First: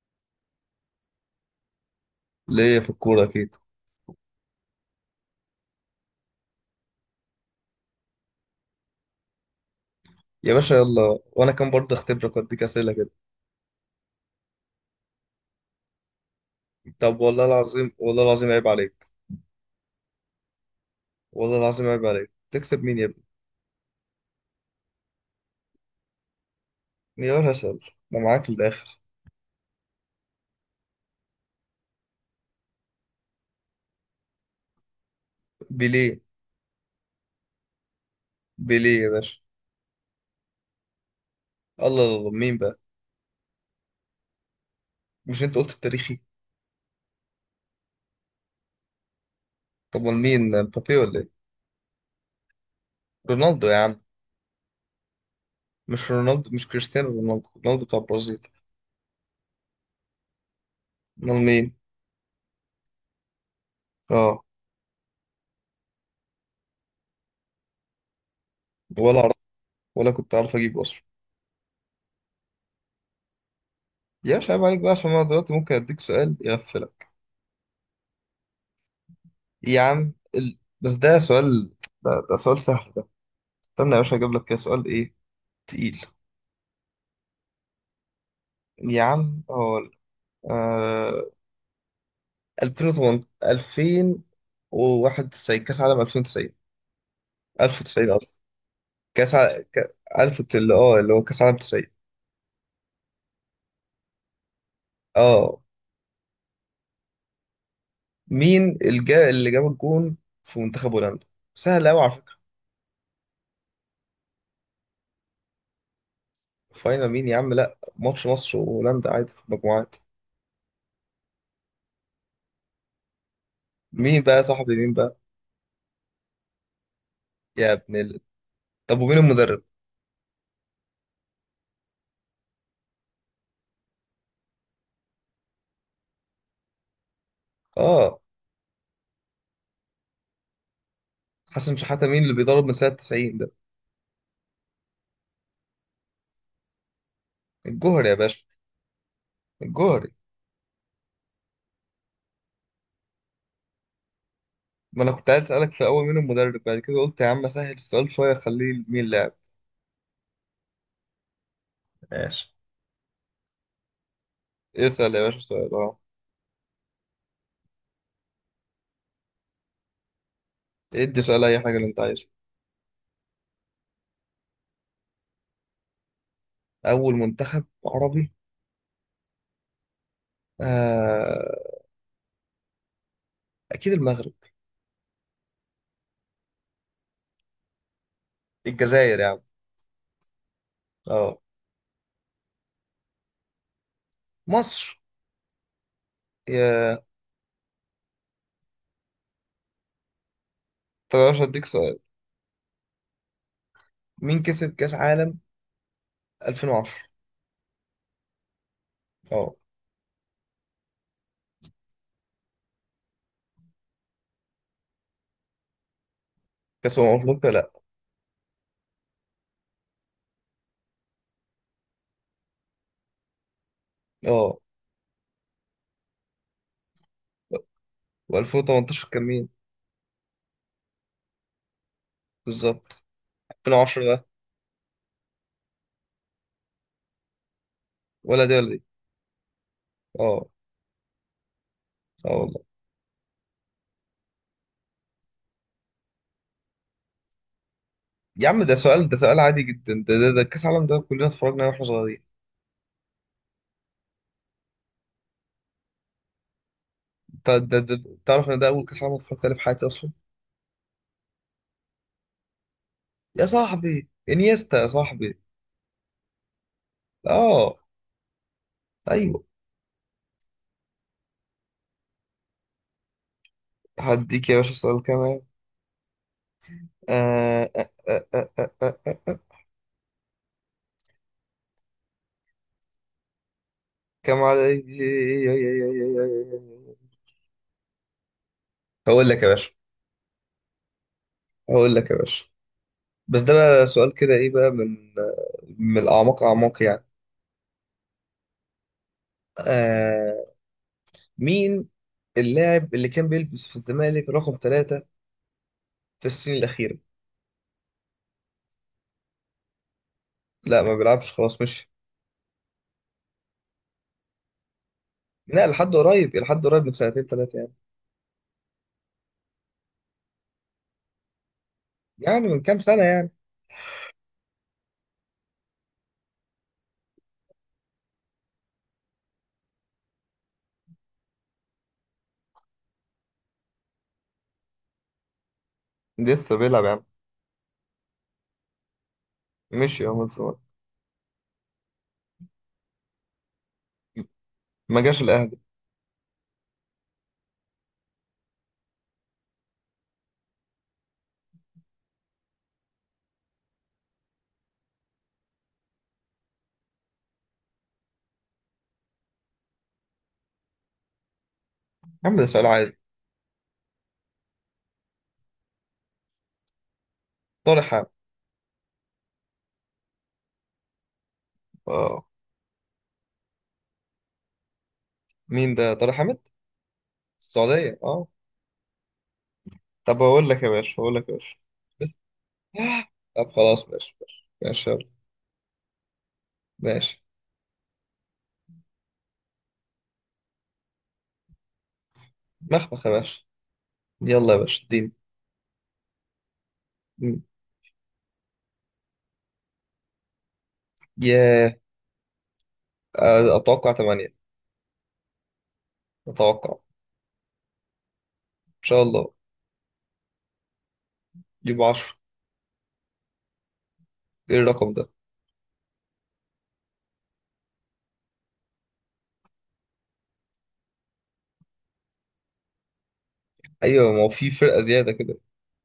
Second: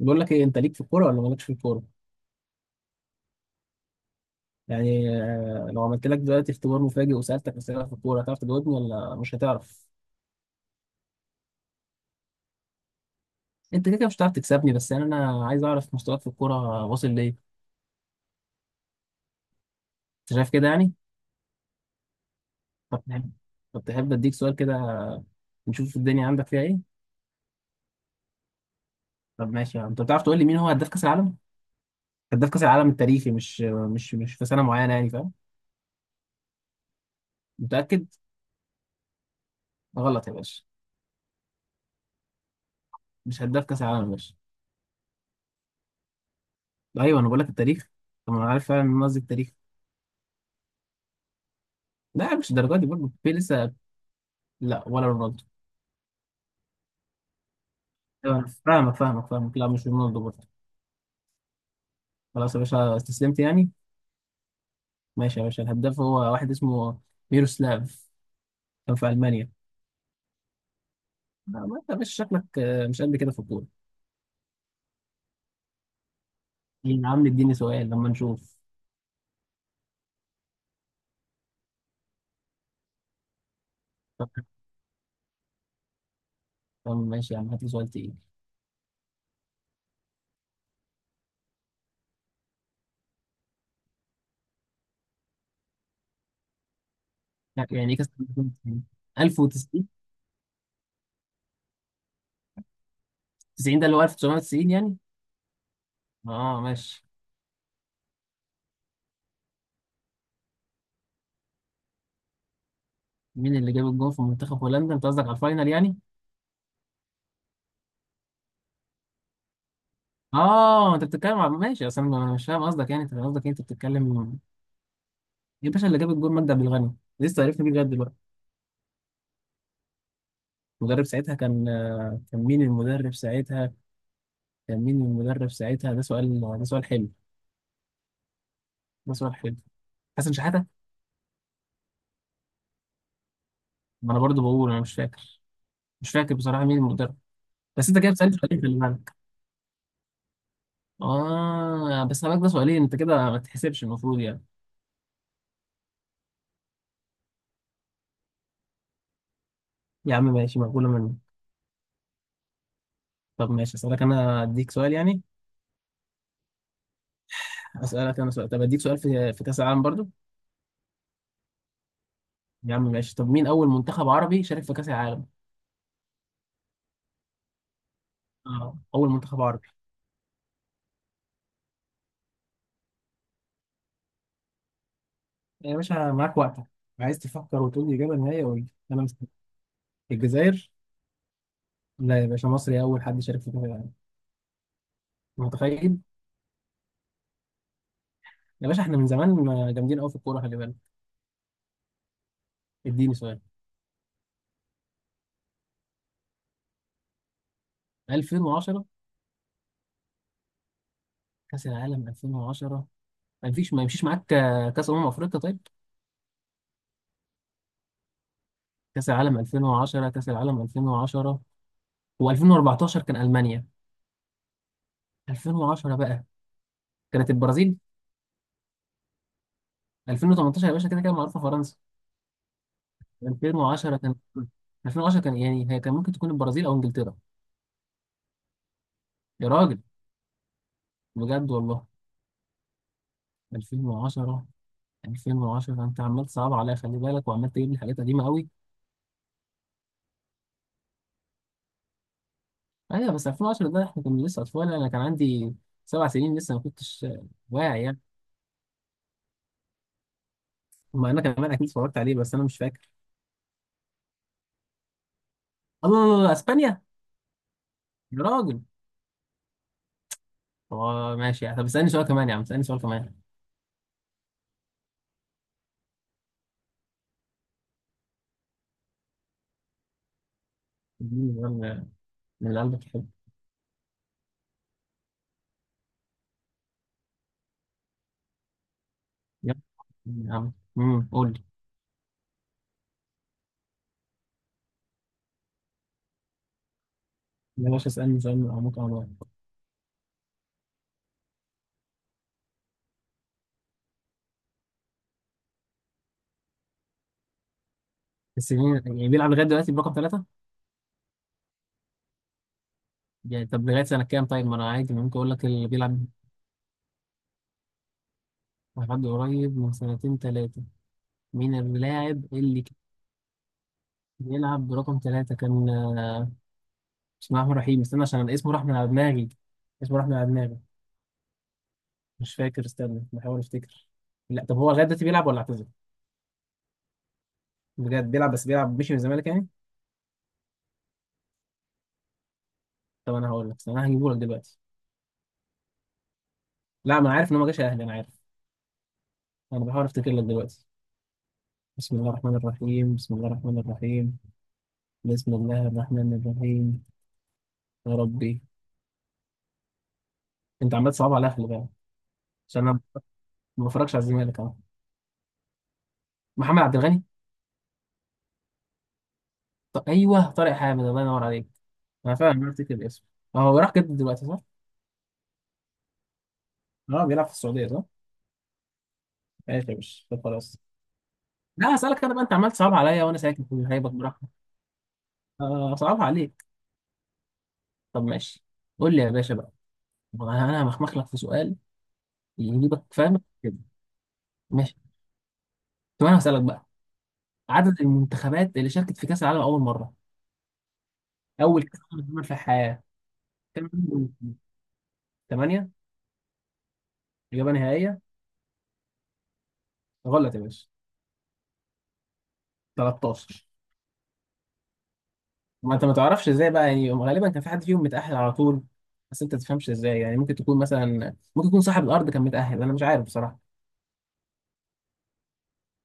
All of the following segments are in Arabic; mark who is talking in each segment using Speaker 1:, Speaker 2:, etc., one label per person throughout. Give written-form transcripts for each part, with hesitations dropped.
Speaker 1: بقول لك ايه، انت ليك في الكوره ولا مالكش في الكوره؟
Speaker 2: ليا في الكورة أكيد.
Speaker 1: يعني لو عملت لك دلوقتي اختبار مفاجئ وسالتك اسئله في الكوره هتعرف تجاوبني ولا مش هتعرف؟
Speaker 2: يا باشا يلا، وأنا كان برضه أختبرك وأديك أسئلة كده.
Speaker 1: انت كده كده مش هتعرف تكسبني، بس يعني انا عايز اعرف مستواك في الكوره واصل
Speaker 2: طب، والله
Speaker 1: لايه.
Speaker 2: العظيم والله العظيم عيب عليك.
Speaker 1: انت شايف كده يعني؟
Speaker 2: والله العظيم عيب عليك، تكسب مين
Speaker 1: طب
Speaker 2: يا ابني؟
Speaker 1: تحب طب تحب اديك سؤال كده، نشوف الدنيا عندك فيها ايه.
Speaker 2: يا باشا أسأل. أنا معاك للآخر.
Speaker 1: طب ماشي يعني. انت بتعرف تقول لي مين هو هداف كاس العالم؟ هداف كاس العالم التاريخي، مش في سنه معينه يعني، فاهم؟
Speaker 2: بيليه.
Speaker 1: متاكد؟
Speaker 2: بيليه يا باشا.
Speaker 1: غلط يا باشا،
Speaker 2: الله الله الله. مين بقى؟
Speaker 1: مش هداف كاس العالم يا باشا.
Speaker 2: مش أنت قلت التاريخي؟
Speaker 1: ايوه انا بقول لك التاريخ. طب ما انا عارف فعلا ان أنا قصدي التاريخ.
Speaker 2: طب أمال مين، مبابي ولا إيه؟
Speaker 1: لا مش الدرجه دي برضه، في
Speaker 2: رونالدو
Speaker 1: لسه.
Speaker 2: يا عم.
Speaker 1: لا ولا رونالدو.
Speaker 2: مش رونالدو، مش كريستيانو رونالدو، رونالدو بتاع
Speaker 1: تمام،
Speaker 2: البرازيل.
Speaker 1: فاهمك فاهمك فاهمك. لا مش رونالدو برضه.
Speaker 2: أمال مين؟
Speaker 1: خلاص يا باشا استسلمت يعني؟
Speaker 2: أه.
Speaker 1: ماشي يا باشا، الهداف هو واحد اسمه ميروسلاف، كان في
Speaker 2: ولا أعرف.
Speaker 1: ألمانيا.
Speaker 2: ولا كنت أعرف أجيبه أصلا.
Speaker 1: لا ما انت يا باشا شكلك مش قد كده في الكورة.
Speaker 2: يا باشا عيب عليك بقى، عشان أنا دلوقتي ممكن أديك سؤال
Speaker 1: إيه
Speaker 2: يغفلك.
Speaker 1: يا عم؟ اديني سؤال لما نشوف.
Speaker 2: يا عم بس ده سؤال. ده سؤال سهل ده. استنى يا باشا
Speaker 1: طب.
Speaker 2: اجيب لك كده سؤال ايه، تقيل.
Speaker 1: طب ماشي يا عم هات لي سؤال تقيل.
Speaker 2: يا عم هو آه... 2008 2091 كاس عالم 2090
Speaker 1: لا، يعني ايه كاس
Speaker 2: 1090 قصدي
Speaker 1: 1990
Speaker 2: كاس
Speaker 1: 1090؟
Speaker 2: 1000 اللي هو كاس عالم 90.
Speaker 1: 90 ده اللي هو 1990 يعني.
Speaker 2: اه،
Speaker 1: اه ماشي.
Speaker 2: مين اللي جاب الجون في منتخب هولندا؟ سهل قوي على فكرة.
Speaker 1: مين اللي جاب الجون في منتخب هولندا؟ انت قصدك على الفاينل يعني؟
Speaker 2: فاينل مين يا عم، لا ماتش مصر وهولندا عادي في المجموعات.
Speaker 1: اه انت بتتكلم على، ماشي، اصل أنا مش فاهم قصدك يعني، انت قصدك إيه؟ انت
Speaker 2: مين
Speaker 1: بتتكلم.
Speaker 2: بقى يا صاحبي، مين بقى؟
Speaker 1: يا باشا اللي جاب الجول مجدي عبد الغني، لسه عرفنا بيه
Speaker 2: يا
Speaker 1: لغايه
Speaker 2: ابن
Speaker 1: دلوقتي.
Speaker 2: ال... طب، ومين المدرب؟
Speaker 1: المدرب ساعتها كان، كان مين المدرب ساعتها؟ كان مين المدرب ساعتها؟ ده سؤال، ده سؤال حلو.
Speaker 2: اه.
Speaker 1: ده سؤال حلو. حسن شحاته.
Speaker 2: حسن شحاتة، مين اللي بيضرب من سنة 90 ده؟
Speaker 1: ما انا برضو بقول انا مش فاكر. مش فاكر بصراحه مين المدرب. بس انت
Speaker 2: الجوهري
Speaker 1: كده
Speaker 2: يا
Speaker 1: بتسالني
Speaker 2: باشا.
Speaker 1: سؤالين في بالك.
Speaker 2: الجوهري.
Speaker 1: اه بس انا ده سؤالين، انت كده ما تحسبش المفروض يعني.
Speaker 2: ما انا كنت عايز اسألك في الاول مين المدرب، بعد كده قلت يا عم سهل السؤال شوية، خليه مين اللاعب.
Speaker 1: يا عم ماشي، مقبوله مني.
Speaker 2: ماشي.
Speaker 1: طب ماشي اسالك انا اديك سؤال
Speaker 2: اسأل
Speaker 1: يعني.
Speaker 2: يا باشا سؤال، اه.
Speaker 1: اسالك انا سؤال، طب اديك سؤال في كاس العالم برضو.
Speaker 2: ادي سؤال اي حاجة اللي انت عايزها.
Speaker 1: يا عم ماشي، طب مين اول منتخب عربي شارك في كاس العالم؟
Speaker 2: اول منتخب عربي؟
Speaker 1: اه اول منتخب عربي.
Speaker 2: آه... اكيد المغرب.
Speaker 1: يا باشا معاك وقتك، عايز تفكر وتقول لي إجابة نهائية قول لي، أنا
Speaker 2: الجزائر يا
Speaker 1: مستني.
Speaker 2: عم.
Speaker 1: الجزائر؟
Speaker 2: اه.
Speaker 1: لا يا باشا، مصري أول حد شارك في كأس العالم.
Speaker 2: مصر.
Speaker 1: متخيل؟
Speaker 2: يا
Speaker 1: يا باشا إحنا من زمان ما جامدين أوي في الكورة، خلي بالك.
Speaker 2: طب يا باشا اديك سؤال،
Speaker 1: اديني سؤال.
Speaker 2: مين كسب كاس عالم 2010؟
Speaker 1: 2010؟
Speaker 2: اه.
Speaker 1: كأس العالم 2010. ما فيش ما يمشيش معاك، كأس أمم أفريقيا طيب؟
Speaker 2: كاس افريقيا لا.
Speaker 1: كأس العالم 2010، كأس العالم 2010. و2014 كان ألمانيا.
Speaker 2: اه.
Speaker 1: 2010 بقى كانت البرازيل.
Speaker 2: و2018 كان مين؟
Speaker 1: 2018 يا باشا كده كده معروفة، فرنسا.
Speaker 2: بالظبط.
Speaker 1: 2010
Speaker 2: 2010
Speaker 1: كان،
Speaker 2: ده.
Speaker 1: 2010 كان يعني، هي كان ممكن تكون البرازيل أو إنجلترا.
Speaker 2: ولا دي ولا دي.
Speaker 1: يا راجل
Speaker 2: اه.
Speaker 1: بجد والله.
Speaker 2: اه والله.
Speaker 1: 2010. 2010 انت عمال تصعب عليا، خلي بالك، وعمال تجيب لي حاجات قديمه قوي.
Speaker 2: يا عم ده سؤال، ده سؤال عادي جدا، ده كاس العالم ده كلنا اتفرجنا عليه واحنا صغيرين.
Speaker 1: ايوه بس 2010 ده احنا كنا لسه اطفال، انا كان عندي سبع سنين، لسه ما كنتش
Speaker 2: انت ده,
Speaker 1: واعي يعني.
Speaker 2: ده تعرف ان ده اول كاس عالم اتفرجت عليه في حياتي اصلا.
Speaker 1: ما انا كمان اكيد اتفرجت عليه بس انا مش فاكر.
Speaker 2: يا صاحبي انيستا يا صاحبي.
Speaker 1: الله الله الله، اسبانيا.
Speaker 2: اه.
Speaker 1: يا راجل.
Speaker 2: ايوه.
Speaker 1: اه ماشي، طب اسالني سؤال كمان يا عم، اسالني سؤال كمان.
Speaker 2: هديك يا باشا سؤال كمان. آه آه آه آه آه آه آه. آه.
Speaker 1: اديني سؤال. من اللي قلبك يحب؟
Speaker 2: كم عليك. هقول لك يا
Speaker 1: يلا
Speaker 2: باشا.
Speaker 1: يا عم. قول لي
Speaker 2: هقول لك يا باشا. بس ده بقى سؤال كده، ايه بقى؟ من الاعماق، اعماق يعني.
Speaker 1: يا باشا، اسالني سؤال من عمق انا.
Speaker 2: آه مين اللاعب اللي كان بيلبس في الزمالك رقم 3 في السنين الأخيرة.
Speaker 1: السنين يعني بيلعب لغايه دلوقتي برقم ثلاثه
Speaker 2: لا، ما بيلعبش خلاص مشي.
Speaker 1: يعني؟ طب لغايه سنه كام طيب؟ ما انا عادي ممكن اقول لك
Speaker 2: لا،
Speaker 1: اللي
Speaker 2: لحد
Speaker 1: بيلعب.
Speaker 2: قريب، لحد قريب من سنتين ثلاثة يعني.
Speaker 1: لحد قريب من سنتين تلاتة، مين اللاعب
Speaker 2: يعني من
Speaker 1: اللي كان
Speaker 2: كام سنة يعني.
Speaker 1: بيلعب برقم تلاتة، كان بسم الله الرحمن الرحيم، استنى عشان اسمه راح من على دماغي. اسمه راح من على دماغي. مش فاكر، استنى بحاول افتكر. لا طب هو لغاية دلوقتي بيلعب ولا اعتزل؟
Speaker 2: لسه بيلعب يا عم.
Speaker 1: بجد بيلعب؟ بس بيلعب مشي من الزمالك يعني؟
Speaker 2: مشي يا عم الزمالك.
Speaker 1: طب انا هقول لك، استنى انا هجيبه لك دلوقتي.
Speaker 2: ما جاش الأهلي.
Speaker 1: لا ما انا عارف ان هو ما جاش اهلي، انا عارف. انا بحاول افتكر لك دلوقتي. بسم الله الرحمن الرحيم، بسم الله الرحمن الرحيم. بسم الله الرحمن الرحيم. يا ربي. انت عمال تصعب على اهلي بقى.
Speaker 2: يا عم ده سؤال
Speaker 1: عشان انا
Speaker 2: عادي.
Speaker 1: ما بفرجش على الزمالك اهو. محمد عبد الغني.
Speaker 2: طارق حامد.
Speaker 1: ايوه طارق حامد، الله ينور عليك. انا
Speaker 2: اه.
Speaker 1: فعلا عرفت كده الاسم. هو راح جد دلوقتي صح؟
Speaker 2: مين ده طارق حامد؟
Speaker 1: اه بيلعب في السعودية صح؟
Speaker 2: السعودية اه.
Speaker 1: ماشي يا باشا
Speaker 2: طب،
Speaker 1: طب
Speaker 2: أقول
Speaker 1: خلاص.
Speaker 2: لك يا باشا. أقول لك يا باشا.
Speaker 1: لا هسألك انا
Speaker 2: بس.
Speaker 1: بقى، انت عمال تصعب
Speaker 2: آه.
Speaker 1: عليا وانا ساكت.
Speaker 2: طب خلاص،
Speaker 1: هيبك
Speaker 2: ماشي
Speaker 1: براحتك.
Speaker 2: ماشي ماشي.
Speaker 1: صعبها عليك.
Speaker 2: يلا ماشي.
Speaker 1: طب ماشي. قول لي يا باشا بقى، انا همخمخ لك في سؤال يجيبك
Speaker 2: مخمخ يا
Speaker 1: فاهم
Speaker 2: باشا.
Speaker 1: كده.
Speaker 2: يلا يا
Speaker 1: ماشي.
Speaker 2: باشا اديني.
Speaker 1: طب انا هسألك بقى،
Speaker 2: مم.
Speaker 1: عدد المنتخبات اللي شاركت في كأس العالم اول مرة، اول
Speaker 2: ياه.
Speaker 1: كأس عالم اتعمل في الحياة. كام؟
Speaker 2: أتوقع 8.
Speaker 1: 8؟
Speaker 2: أتوقع.
Speaker 1: إجابة نهائية؟
Speaker 2: إن شاء الله.
Speaker 1: غلط يا باشا.
Speaker 2: يبقى 10.
Speaker 1: 13.
Speaker 2: إيه الرقم ده؟
Speaker 1: ما انت ما تعرفش ازاي بقى يعني، غالبا كان في حد فيهم متأهل على طول، بس انت تفهمش ازاي يعني، ممكن تكون مثلا، ممكن يكون صاحب الارض كان متأهل، انا مش عارف بصراحة.
Speaker 2: أيوة ما هو في فرقة زيادة كده.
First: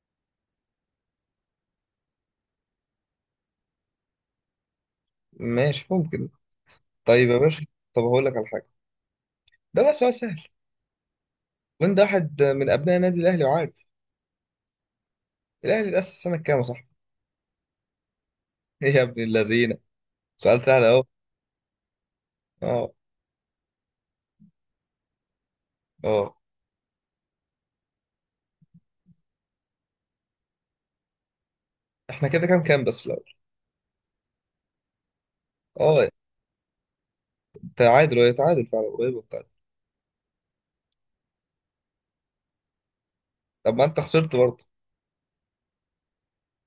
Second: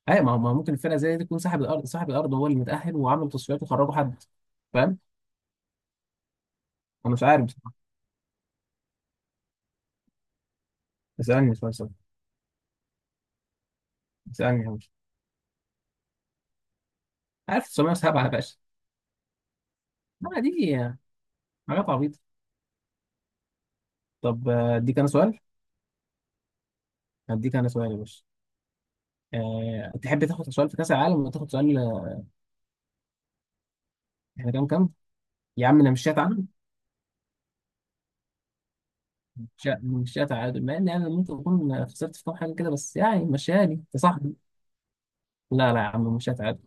Speaker 1: اي ما هو ممكن الفرقة زي دي تكون صاحب الارض، صاحب الارض هو اللي متأهل وعمل تصفيات وخرجوا حد، فاهم.
Speaker 2: ماشي ممكن.
Speaker 1: انا مش
Speaker 2: طيب يا
Speaker 1: عارف
Speaker 2: باشا.
Speaker 1: بصراحة.
Speaker 2: طب هقول لك على حاجه. ده بقى سؤال سهل.
Speaker 1: اسألني اسألني اسألني.
Speaker 2: وانت واحد من ابناء النادي الاهلي وعارف.
Speaker 1: اسألني يا باشا.
Speaker 2: الاهلي اتاسس سنه كام يا صاحبي؟
Speaker 1: عارف، 907 يا باشا.
Speaker 2: ايه يا ابن اللذينه.
Speaker 1: لا دي
Speaker 2: سؤال سهل اهو.
Speaker 1: حاجات عبيطة.
Speaker 2: اه.
Speaker 1: طب اديك انا سؤال،
Speaker 2: اه.
Speaker 1: هديك انا سؤال يا باشا. تحب تاخد سؤال في كأس العالم ولا تاخد سؤال؟
Speaker 2: احنا كده كام كام بس الاول؟
Speaker 1: احنا كام كام؟ يا عم انا مش
Speaker 2: اه.
Speaker 1: شات.
Speaker 2: تعادل، وهي تعادل فعلا، قريب وبتاع.
Speaker 1: مشيها مشيها تعادل، مع ان يعني ممكن اكون خسرت في كام حاجه كده، بس يعني مشاني
Speaker 2: طب ما
Speaker 1: انت
Speaker 2: انت
Speaker 1: صاحبي.
Speaker 2: خسرت برضه.
Speaker 1: لا لا يا عم مشيها تعادل.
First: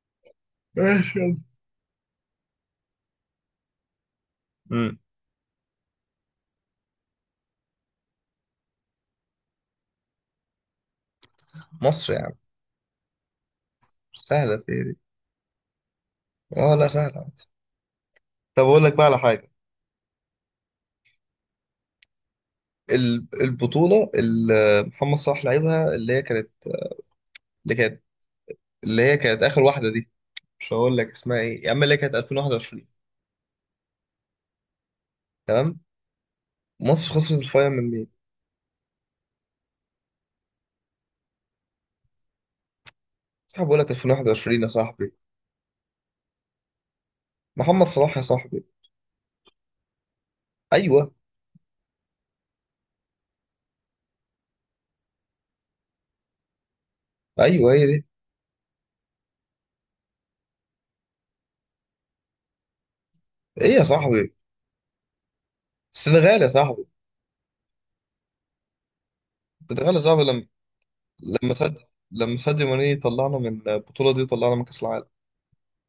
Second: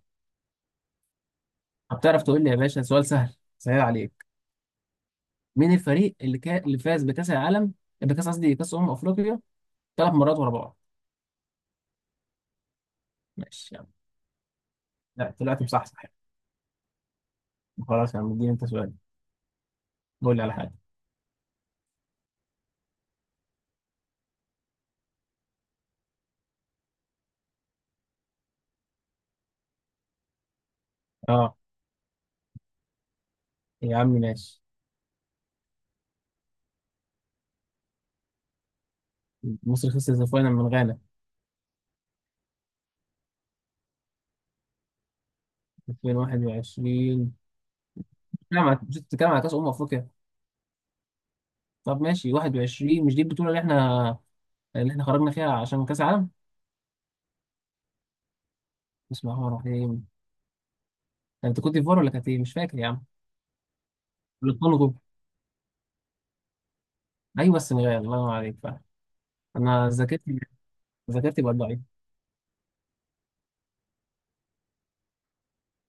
Speaker 2: ماشي يلا.
Speaker 1: هتعرف تقول لي يا باشا سؤال سهل سهل عليك،
Speaker 2: امم.
Speaker 1: مين الفريق اللي اللي فاز بكاس العالم، بكاس قصدي كاس افريقيا ثلاث مرات ورا بعض؟
Speaker 2: مصر يا عم.
Speaker 1: ماشي يا عم.
Speaker 2: سهله في إيه دي.
Speaker 1: لا طلعت مصحصح يعني.
Speaker 2: اه، لا سهله عادي.
Speaker 1: خلاص يا عم اديني
Speaker 2: طب
Speaker 1: انت
Speaker 2: اقول
Speaker 1: سؤال.
Speaker 2: لك بقى على حاجه.
Speaker 1: قول لي على حاجه.
Speaker 2: البطوله اللي محمد صلاح لعبها، اللي هي كانت اللي كانت اخر واحده دي. مش هقول لك اسمها
Speaker 1: اه
Speaker 2: ايه يا عم، اللي هي كانت 2021.
Speaker 1: يا عم ماشي.
Speaker 2: تمام. مصر خسرت الفاينل من مين؟
Speaker 1: مصر خسرت الفاينل من غانا.
Speaker 2: صاحبي بقول لك 2021 يا صاحبي.
Speaker 1: 2021؟
Speaker 2: محمد صلاح يا
Speaker 1: بتتكلم
Speaker 2: صاحبي.
Speaker 1: على، مش بتتكلم على كاس افريقيا؟
Speaker 2: ايوه
Speaker 1: طب ماشي، 21 مش دي البطوله اللي احنا، اللي احنا خرجنا فيها عشان كاس العالم؟
Speaker 2: ايوه هي دي.
Speaker 1: بسم الله الرحمن الرحيم. انت كنت في فار ولا كانت ايه، مش فاكر يا عم.
Speaker 2: ايه يا صاحبي؟
Speaker 1: الكونغو.
Speaker 2: السنغال يا صاحبي.
Speaker 1: ايوه السنغال، الله ينور عليك فعلا. انا
Speaker 2: السنغال يا صاحبي،
Speaker 1: ذاكرتي،
Speaker 2: لما
Speaker 1: ذاكرتي
Speaker 2: لما
Speaker 1: بقت
Speaker 2: سد
Speaker 1: ضعيفه.
Speaker 2: لما ساديو ماني طلعنا من البطولة دي وطلعنا من كأس العالم.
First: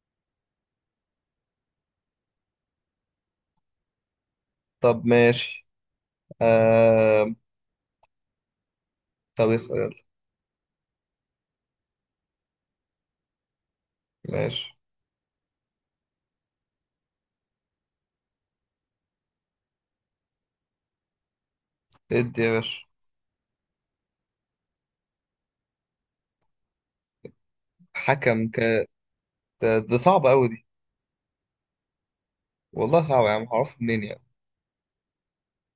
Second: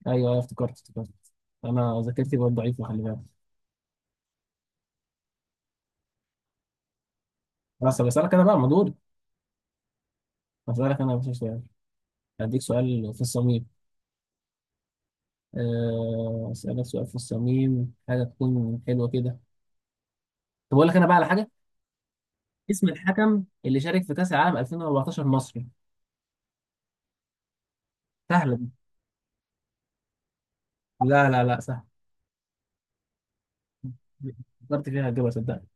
Speaker 1: ايوه ايوه افتكرت افتكرت. انا ذاكرتي بقت ضعيفه، خلي بالك.
Speaker 2: طب ماشي. آه...
Speaker 1: خلاص طب اسالك انا بقى مدور،
Speaker 2: طب اسأل يلا.
Speaker 1: اسالك انا مش سؤال، هديك سؤال في الصميم.
Speaker 2: ماشي.
Speaker 1: اسالك سؤال في الصميم حاجه تكون حلوه كده. طب اقول لك انا بقى على حاجه.
Speaker 2: ادي يا باشا.
Speaker 1: اسم الحكم اللي شارك في كاس العالم 2014 مصري.
Speaker 2: حكم
Speaker 1: سهله دي.
Speaker 2: كانت. ده صعبة قوي دي.
Speaker 1: لا لا لا سهله.
Speaker 2: والله صعبة يا عم، هعرفه منين يعني؟
Speaker 1: فكرت فيها هتجيبها صدقني.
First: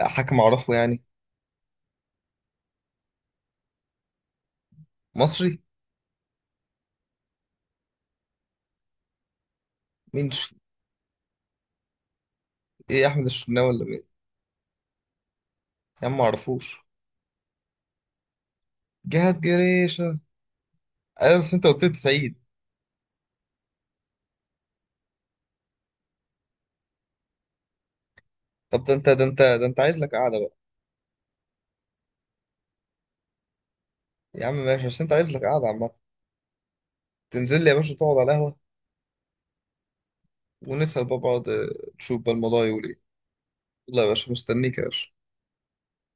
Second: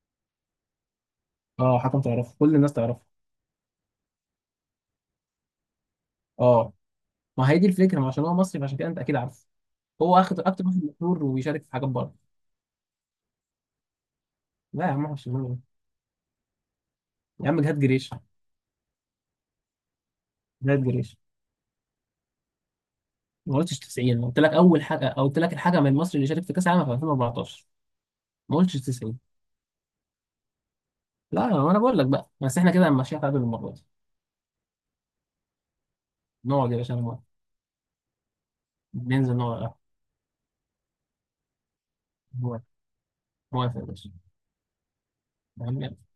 Speaker 2: حكم اعرفه يعني؟
Speaker 1: اه حكم تعرفه، كل الناس تعرفه.
Speaker 2: مصري.
Speaker 1: اه، ما هي دي الفكره، ما عشان هو مصري فعشان كده انت اكيد عارف. هو
Speaker 2: مين
Speaker 1: اخد اكتر واحد مشهور وبيشارك في حاجات بره.
Speaker 2: ايه، احمد الشناوي ولا؟
Speaker 1: لا يا عم مش مهم.
Speaker 2: يا عم معرفوش.
Speaker 1: يا عم جهاد جريش.
Speaker 2: جهاد جريشة.
Speaker 1: جهاد جريش.
Speaker 2: ايوه بس انت قلت لي سعيد.
Speaker 1: ما قلتش 90، قلت لك اول حاجه، أو قلت لك الحاجه من المصري اللي شارك في كاس العالم في 2014. ما قلتش
Speaker 2: طب ده انت
Speaker 1: 90.
Speaker 2: ده انت ده انت عايز لك قعدة بقى.
Speaker 1: لا ما انا بقول لك بقى، بس احنا كده ماشيين قبل المره دي.
Speaker 2: يا عم ماشي، بس انت عايز لك قعدة عامة.
Speaker 1: نقعد يا باشا انا موافق.
Speaker 2: تنزل لي يا باشا تقعد على القهوة.
Speaker 1: ننزل نقعد على القهوة.
Speaker 2: ونسأل بقى بعض نشوف بقى
Speaker 1: موافق.
Speaker 2: الموضوع يقول ايه.
Speaker 1: موافق يا
Speaker 2: يلا يا
Speaker 1: باشا.
Speaker 2: باشا مستنيك يا باشا.
Speaker 1: يا عم يلا.